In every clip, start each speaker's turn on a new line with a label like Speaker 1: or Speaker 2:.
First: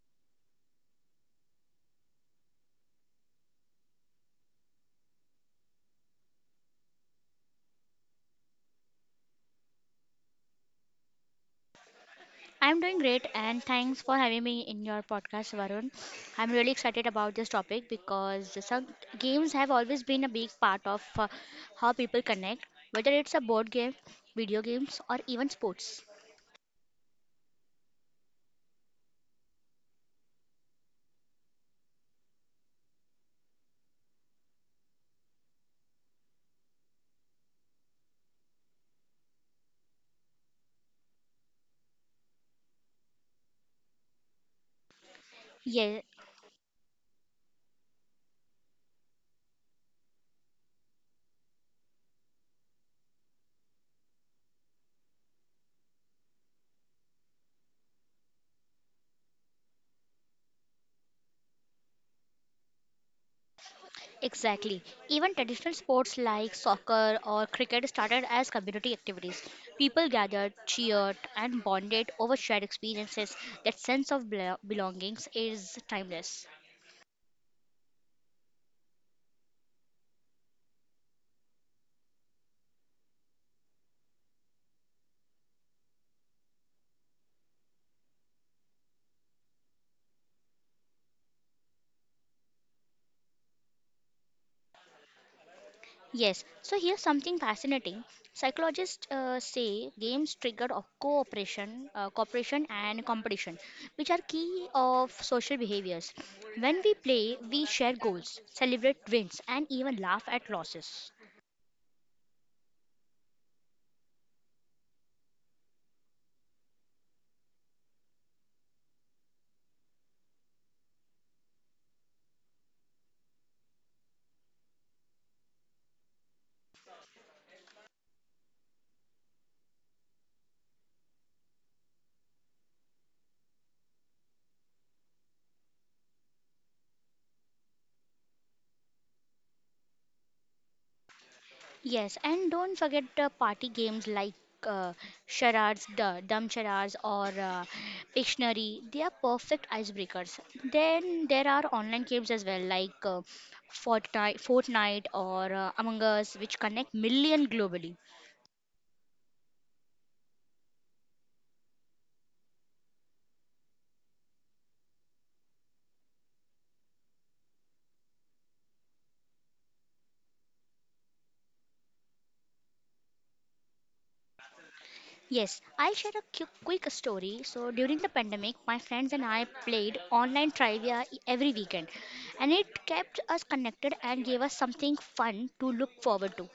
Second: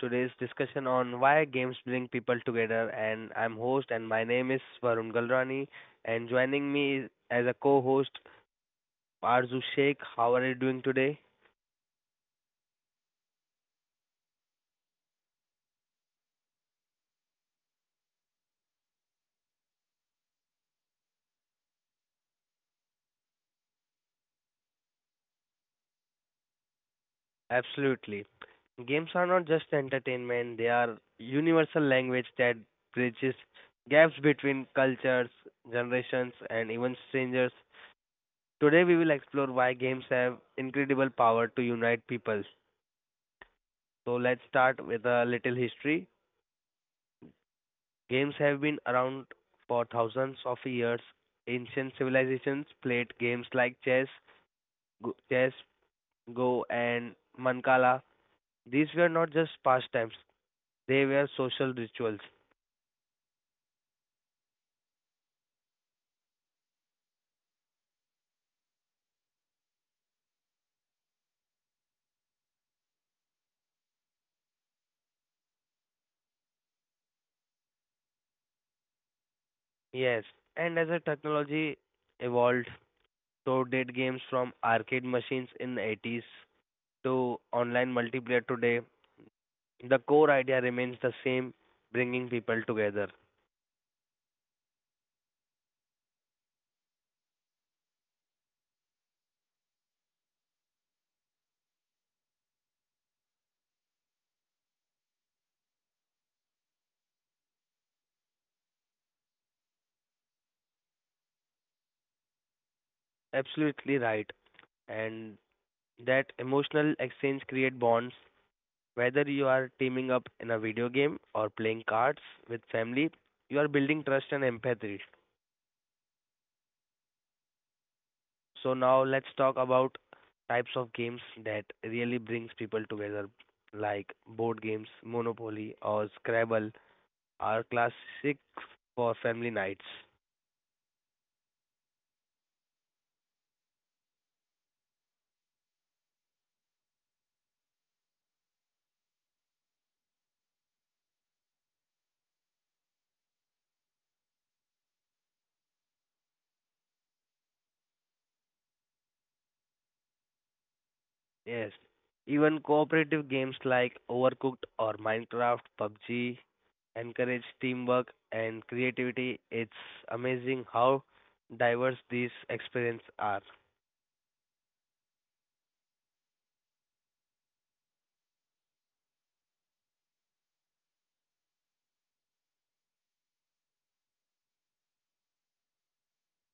Speaker 1: today's discussion on why games bring people together, and I'm host and my name is Varun Galrani, and as a co-host Arzu Sheikh. How are you doing today?
Speaker 2: I'm doing great and thanks for having me in your podcast, Varun. I'm really excited about this topic because some games have always been a big part of how people connect, whether it's a board game, video games, or even sports.
Speaker 1: Absolutely. Games are not just entertainment, they are universal language that bridges gaps between cultures, generations and even strangers. Today we will explore why games have incredible power to unite people. So let's start with
Speaker 2: Yeah,
Speaker 1: a little history. Games have been around for thousands of years. Ancient civilizations played games like chess, go, and mancala. These were not just pastimes; they were social rituals.
Speaker 2: exactly. Even traditional sports like soccer or cricket started as community activities. People gathered, cheered, and bonded over shared experiences. That sense of belongings is timeless.
Speaker 1: Yes, and as a technology evolved, so did games from arcade machines in the 80s to online multiplayer today. The core idea remains the same, bringing people together.
Speaker 2: Yes, so here's something fascinating. Psychologists say games trigger of cooperation, cooperation and competition, which are key of social behaviors. When we play, we share goals, celebrate wins, and even laugh at losses.
Speaker 1: Absolutely right. And that emotional exchange create bonds. Whether you are teaming up in a video game or playing cards with family, you are building trust and empathy. So now let's talk about types of games that really brings people together, like board games. Monopoly or Scrabble are classics for family nights.
Speaker 2: Yes, and don't forget the party games like uh, charades, the dumb charades, or Pictionary. They are perfect icebreakers. Then there are online games as well, like Fortnite or Among Us, which connect million globally.
Speaker 1: Yes. Even cooperative games like Overcooked or Minecraft, PUBG encourage teamwork and creativity. It's amazing how diverse these experiences are.
Speaker 2: Yes, I'll share a quick story. So during the pandemic, my friends and I played online trivia every weekend, and it kept us connected and gave us something fun to look forward to.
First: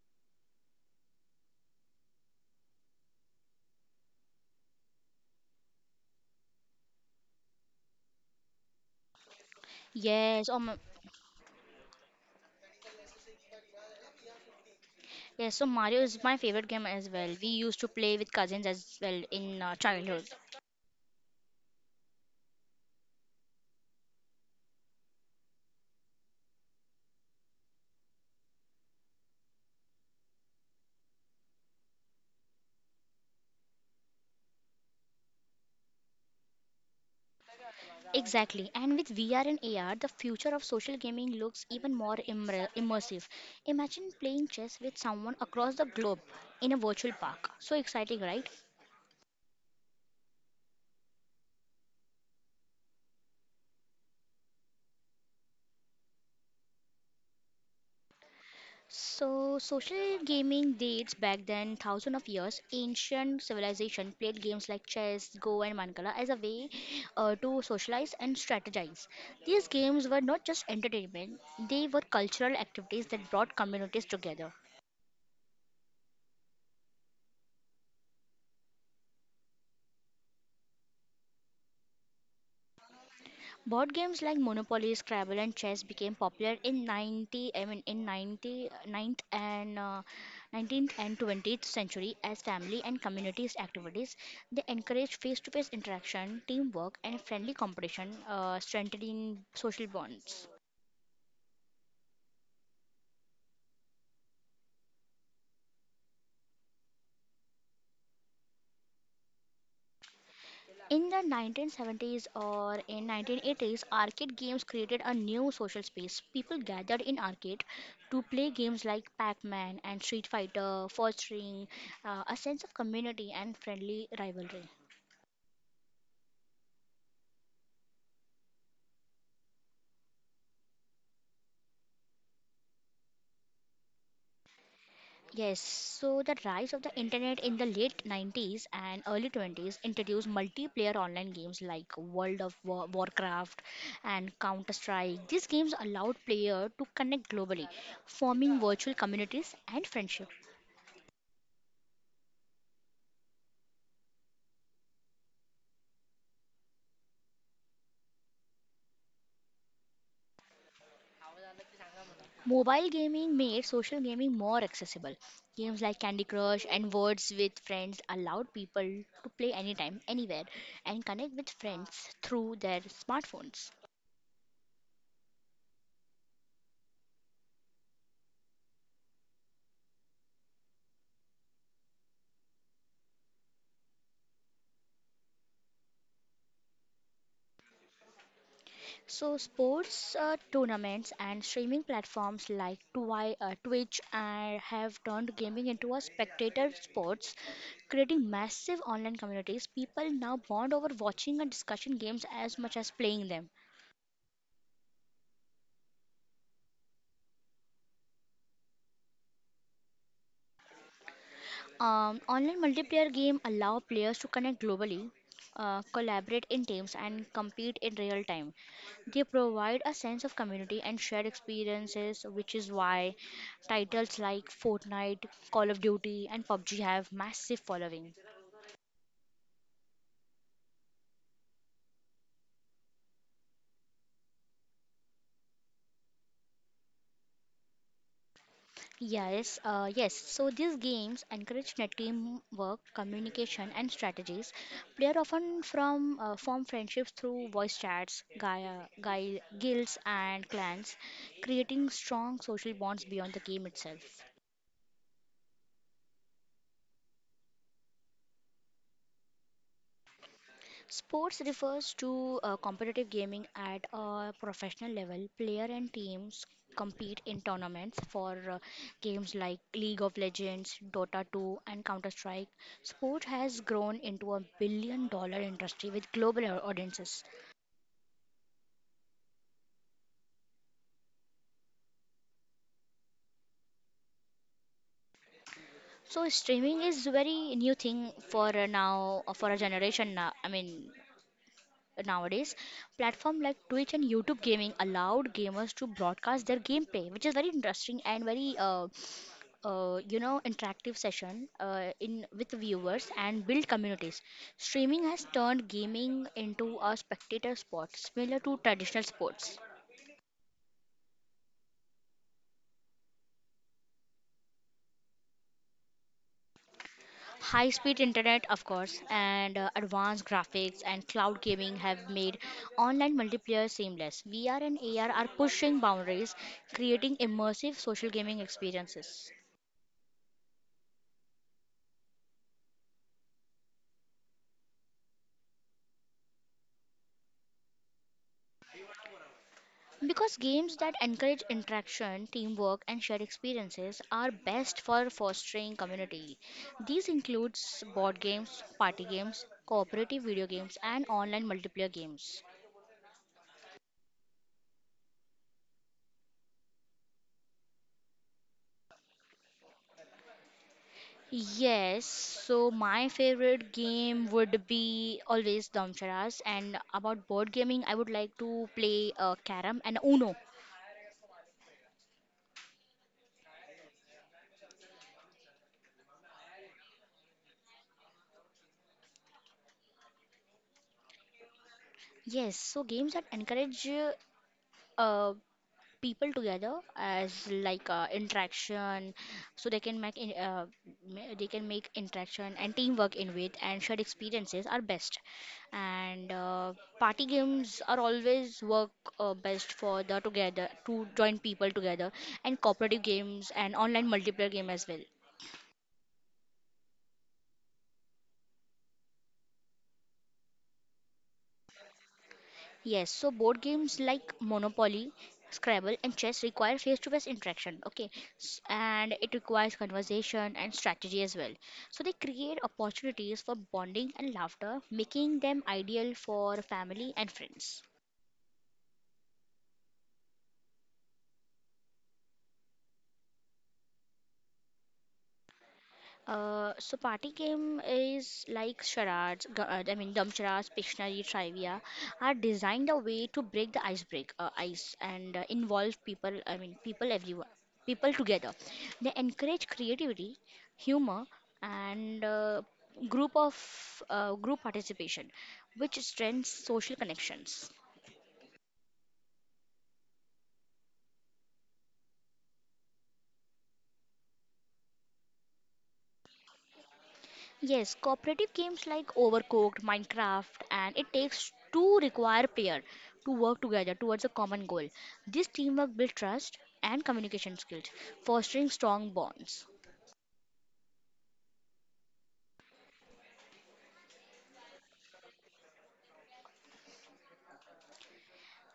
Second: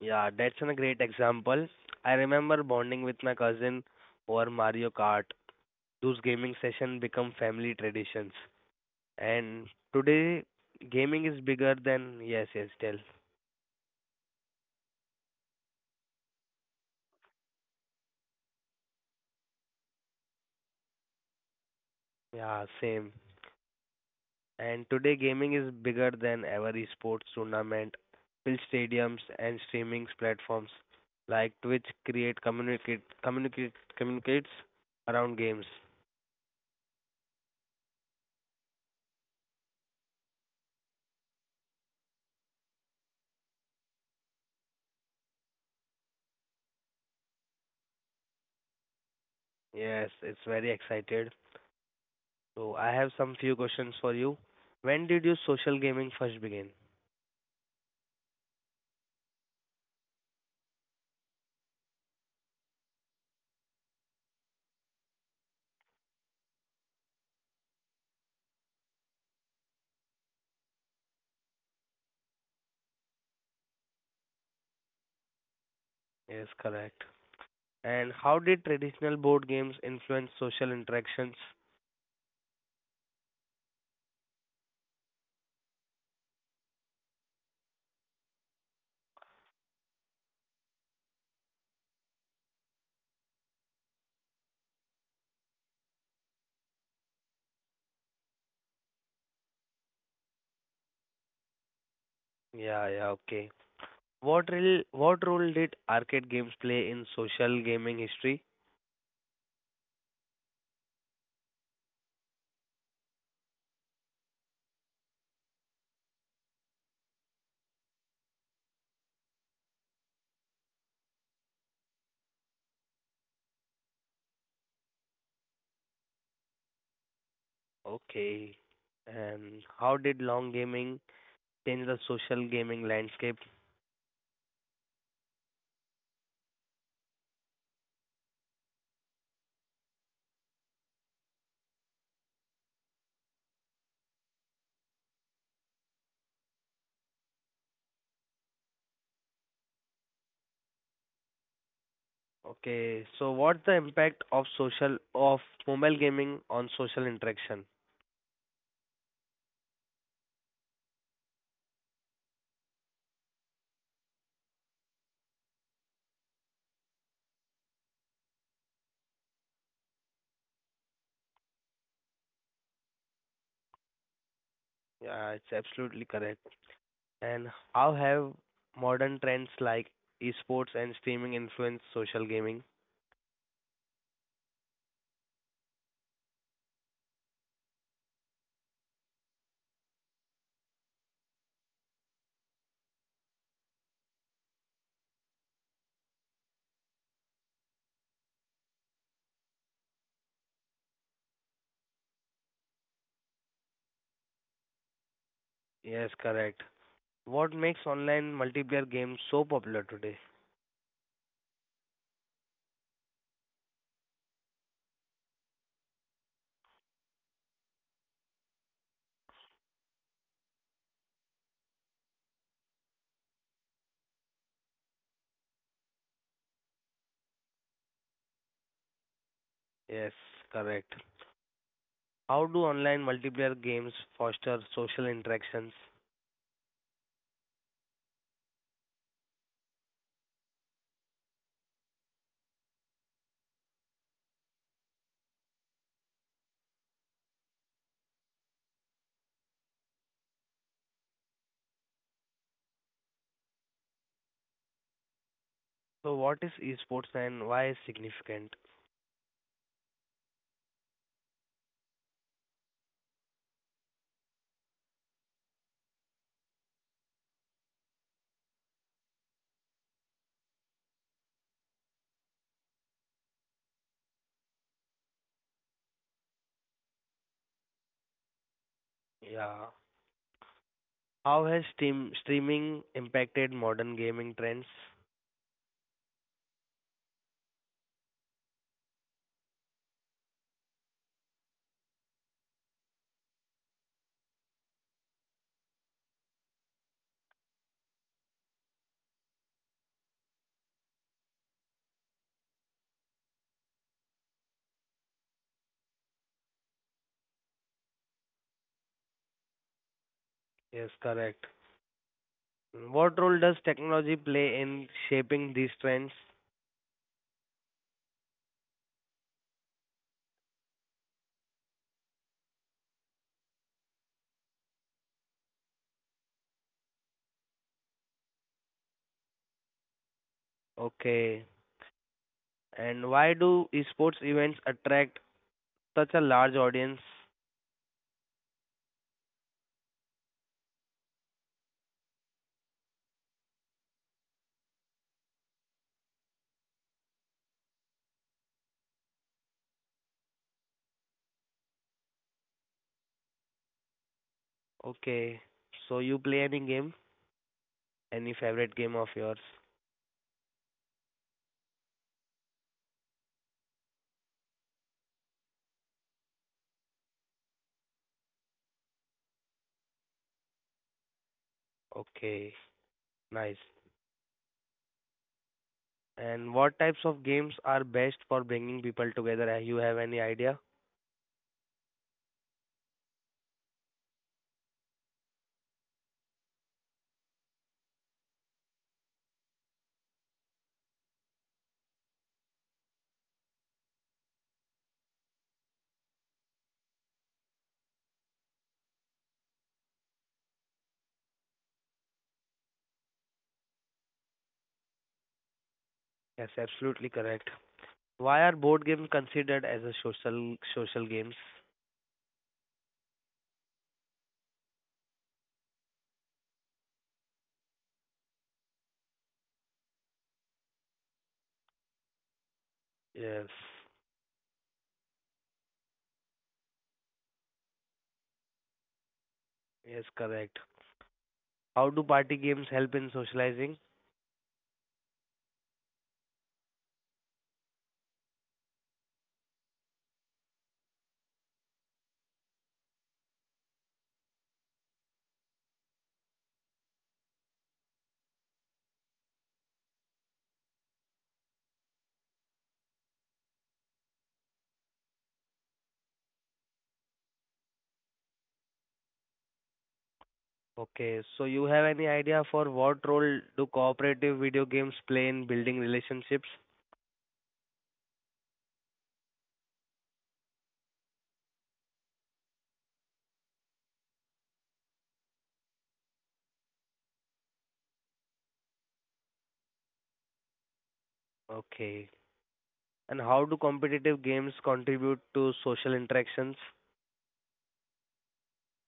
Speaker 1: Yeah, that's a great example. I remember bonding with my cousin over Mario Kart. Those gaming sessions become family traditions. And today,
Speaker 2: Yes, oh,
Speaker 1: gaming is bigger than. Yes, yes, tell.
Speaker 2: Yes, so Mario is my favorite game as well. We used to play with cousins as well in childhood.
Speaker 1: Yeah, same. And today, gaming is bigger than ever, esports tournament, fill stadiums, and streaming platforms like Twitch create communicates around games.
Speaker 2: Exactly. And with VR and AR, the future of social gaming looks even more immersive. Imagine playing chess with someone across the globe in a virtual park. So exciting, right?
Speaker 1: Yes, it's very excited. So I have some few questions for you. When did you social gaming first begin?
Speaker 2: So, social gaming dates back then thousands of years. Ancient civilization played games like chess, Go, and Mancala as a way to socialize and strategize. These games were not just entertainment; they were cultural activities that brought communities together.
Speaker 1: Yes, correct. And how did traditional board games influence social interactions?
Speaker 2: Board games like Monopoly, Scrabble, and chess became popular in 90, I mean in 90, ninth and 19th and 20th century as family and communities activities. They encourage face-to-face interaction, teamwork, and friendly competition, strengthening social bonds.
Speaker 1: Yeah, yeah, okay. What role did arcade games play in social gaming history?
Speaker 2: In the 1970s or in 1980s, arcade games created a new social space. People gathered in arcade to play games like Pac-Man and Street Fighter, fostering a sense of community and friendly rivalry.
Speaker 1: Okay. And how did long gaming change the social gaming landscape?
Speaker 2: Yes, so the rise of the internet in the late 90s and early 20s introduced multiplayer online games like Warcraft and Counter Strike. These games allowed players to connect globally, forming virtual communities and friendships.
Speaker 1: Okay. So what's the impact of social of mobile gaming on social interaction?
Speaker 2: Mobile gaming made social gaming more accessible. Games like Candy Crush and Words with Friends allowed people to play anytime, anywhere, and connect with friends through their smartphones.
Speaker 1: Yeah, it's absolutely correct. And how have modern trends like esports and streaming influenced social gaming?
Speaker 2: So, sports tournaments and streaming platforms like Twitch have turned gaming into a spectator sports, creating massive online communities. People now bond over watching and discussing games as much as playing them.
Speaker 1: Yes, correct. What makes online multiplayer games so popular today?
Speaker 2: Online multiplayer game allow players to connect globally, collaborate in teams, and compete in real time. They provide a sense of community and shared experiences, which is why titles like Fortnite, Call of Duty, and PUBG have massive following.
Speaker 1: Yes, correct. How do online multiplayer games foster social interactions?
Speaker 2: Yes. So these games encourage net teamwork, communication, and strategies. Player often from form friendships through voice chats, guilds, and clans, creating strong social bonds beyond the game itself.
Speaker 1: So, what is esports and why is significant?
Speaker 2: Sports refers to competitive gaming at a professional level. Player and teams compete in tournaments for games like League of Legends, Dota 2, and Counter Strike. Sport has grown into a billion dollar industry with global audiences.
Speaker 1: Yeah. How has streaming impacted modern gaming trends?
Speaker 2: So streaming is very new thing for now for a generation now. I mean nowadays platform like Twitch and YouTube gaming allowed gamers to broadcast their gameplay, which is very interesting and very interactive session in with viewers and build communities. Streaming has turned gaming into a spectator sport similar to traditional sports.
Speaker 1: Yes, correct. What role does technology play in shaping these trends?
Speaker 2: High speed internet of course, and advanced graphics and cloud gaming have made online multiplayer seamless. VR and AR are pushing boundaries, creating immersive social gaming experiences.
Speaker 1: Okay. And why do esports events attract such a large audience?
Speaker 2: Because games that encourage interaction, teamwork, and shared experiences are best for fostering community. These includes board games, party games, cooperative video games, and online multiplayer games.
Speaker 1: Okay, so you play any game? Any favorite game of yours?
Speaker 2: Yes, so my favorite game would be always Damcharas, and about board gaming, I would like to play Carom and Uno.
Speaker 1: Okay, nice. And what types of games are best for bringing people together? You have any idea?
Speaker 2: Yes, so games that encourage uh, people together as like interaction so they can make they can make interaction and teamwork in with and shared experiences are best, and party games are always work best for the together to join people together, and cooperative games and online multiplayer game as well.
Speaker 1: Yes, absolutely correct. Why are board games considered as a social games?
Speaker 2: Yes, so board games like Monopoly, Scrabble, and chess require face-to-face interaction. Okay, and it requires conversation and strategy as well. So they create opportunities for
Speaker 1: Yes,
Speaker 2: bonding and laughter, making them ideal for family and friends.
Speaker 1: yes, correct. How do party games help in socializing?
Speaker 2: So party game is like charades, I mean dumb charades, Pictionary, trivia, are designed a way to break the ice break ice and involve people. I mean people everyone, people together. They encourage creativity, humor, and group participation, which strengthens social connections.
Speaker 1: Okay, so you have any idea for what role do cooperative video games play in building relationships?
Speaker 2: Yes, cooperative games like Overcooked, Minecraft, and it takes two require player to work together towards a common goal. This teamwork builds trust and communication skills, fostering strong bonds.
Speaker 1: Okay. And how do competitive games contribute to social interactions?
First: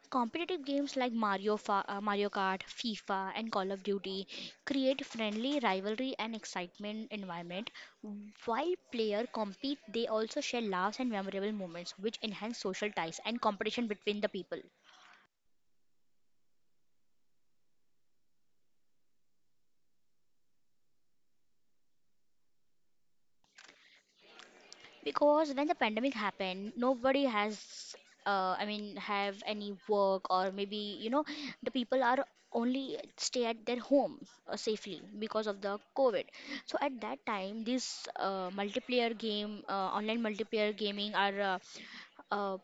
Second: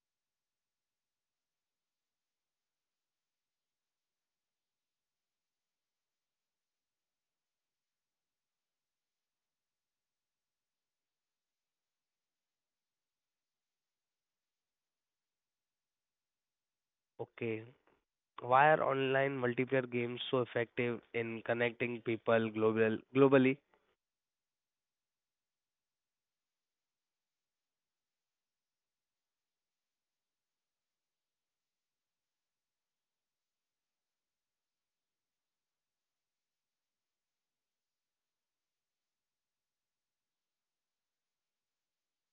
Speaker 2: Competitive games like Mario Kart, FIFA, and Call of Duty create friendly rivalry and excitement environment. While players compete, they also share laughs and memorable moments, which enhance social ties and competition between the people.
Speaker 1: Okay. Why are online multiplayer games so effective in connecting people globally?
Speaker 2: Because when the pandemic happened, nobody has, I mean, have any work or maybe, you know, the people are only stay at their home safely because of the COVID. So at that time, this online multiplayer gaming are uh,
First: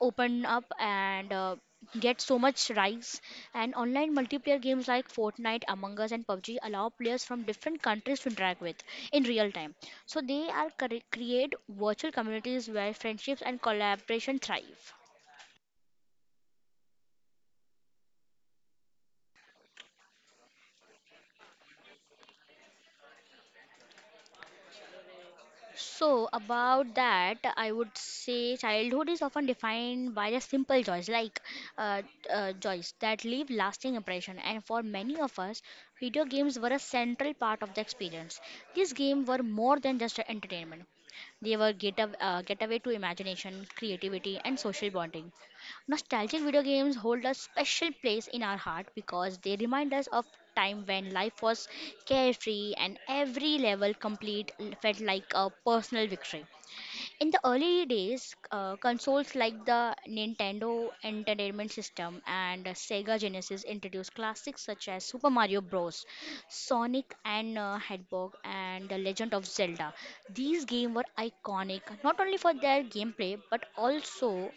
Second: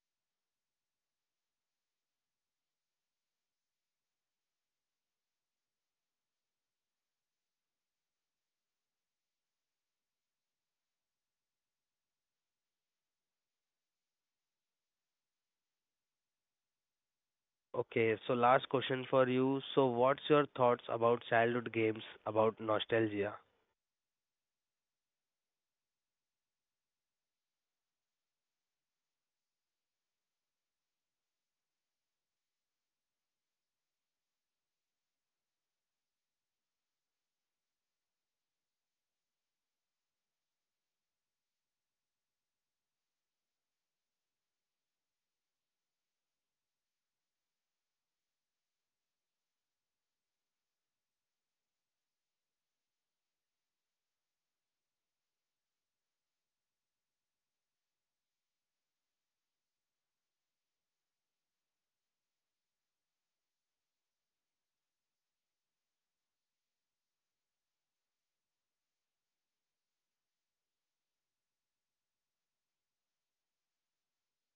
Speaker 2: open up and get so much rise, and online multiplayer games like Fortnite, Among Us, and PUBG allow players from different countries to interact with in real time. So they are create virtual communities where friendships and collaboration thrive.
Speaker 1: Okay, so last question for you. So what's your thoughts about childhood games, about nostalgia?
Speaker 2: So, about that, I would say childhood is often defined by the simple joys, like uh, joys that leave lasting impression. And for many of us, video games were a central part of the experience. These games were more than just entertainment; they were getaway to imagination, creativity, and social bonding. Nostalgic video games hold a special place in our heart because they remind us of time when life was carefree and every level complete felt like a personal victory. In the early days, consoles like the Nintendo Entertainment System and Sega Genesis introduced classics such as Super Mario Bros., Sonic and Hedgehog, and The Legend of Zelda. These games were iconic not only for their gameplay but also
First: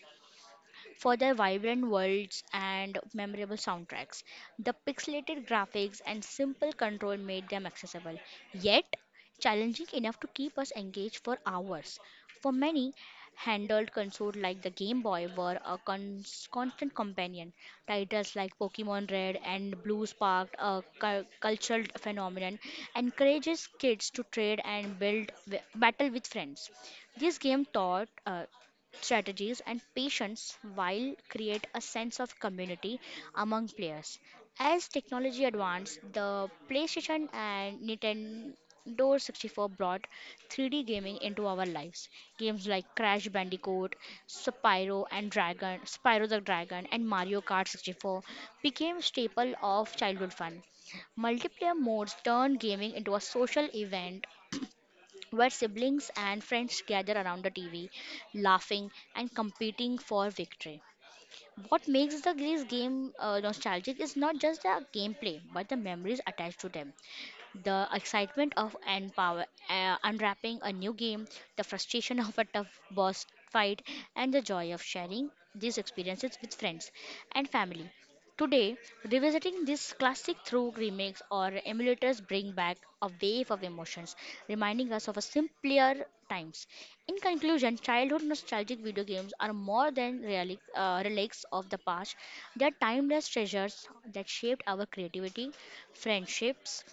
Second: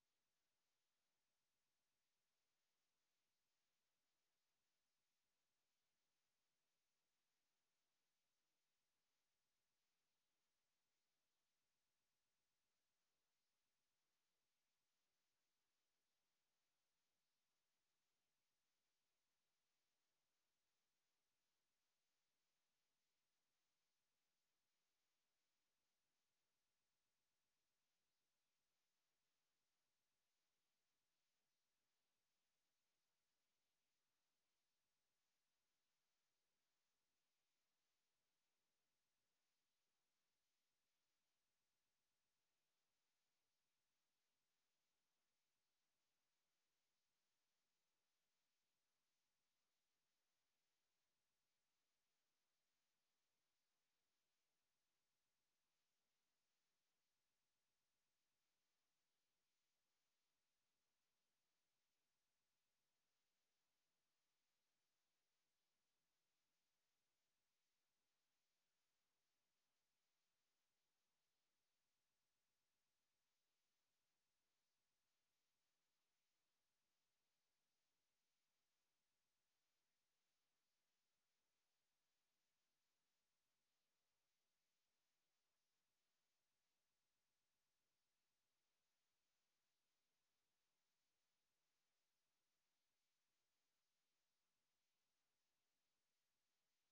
Speaker 2: for their vibrant worlds and memorable soundtracks. The pixelated graphics and simple control made them accessible, yet challenging enough to keep us engaged for hours. For many, handheld consoles like the Game Boy were a constant companion. Titles like Pokemon Red and Blue sparked a cultural phenomenon, encourages kids to trade and build battle with friends. This game taught strategies, and patience while create a sense of community among players. As technology advanced, the PlayStation and Nintendo 64 brought 3D gaming into our lives. Games like Crash Bandicoot, Spyro the Dragon, and Mario Kart 64 became staple of childhood fun. Multiplayer modes turned gaming into a social event where siblings and friends gather around the TV, laughing and competing for victory. What makes the Greece game nostalgic is not just the gameplay, but the memories attached to them, the excitement of and power, unwrapping a new game, the frustration of a tough boss fight, and the joy of sharing these experiences with friends and family. Today, revisiting this classic through remakes or emulators bring back a wave of emotions, reminding us of a simpler times. In conclusion, childhood nostalgic video games are more than relics of the past. They are timeless treasures that shaped our creativity, friendships,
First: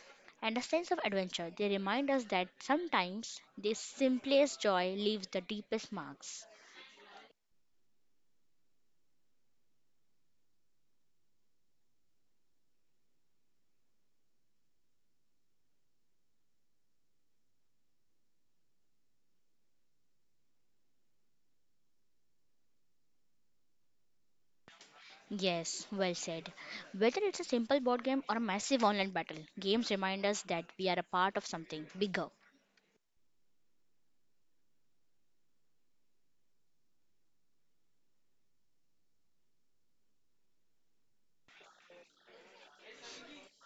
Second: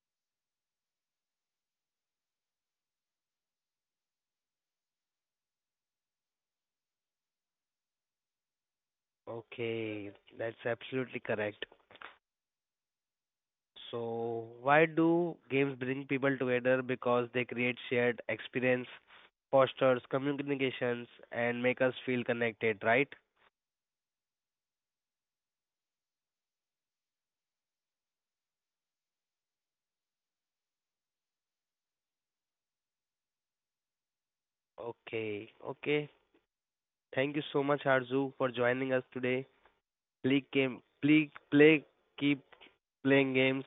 Speaker 2: and a sense of adventure. They remind us that sometimes the simplest joy leaves the deepest marks.
Speaker 1: Okay, that's absolutely correct. So why do games bring people together? Because they create shared experience, fosters communications, and make us feel connected, right?
Speaker 2: Yes, well said. Whether it's a simple board game or a massive online battle, games remind us that we are a part of something bigger.
Speaker 1: Okay, okay. Thank you so much, Arzu, for joining us today. Please game, please play, keep playing games,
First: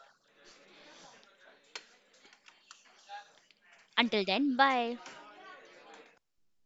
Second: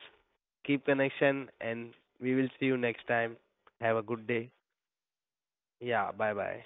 Speaker 1: keep connection, and we will see you next time. Have a
Speaker 2: Until
Speaker 1: good day.
Speaker 2: then, bye.
Speaker 1: Yeah, bye bye.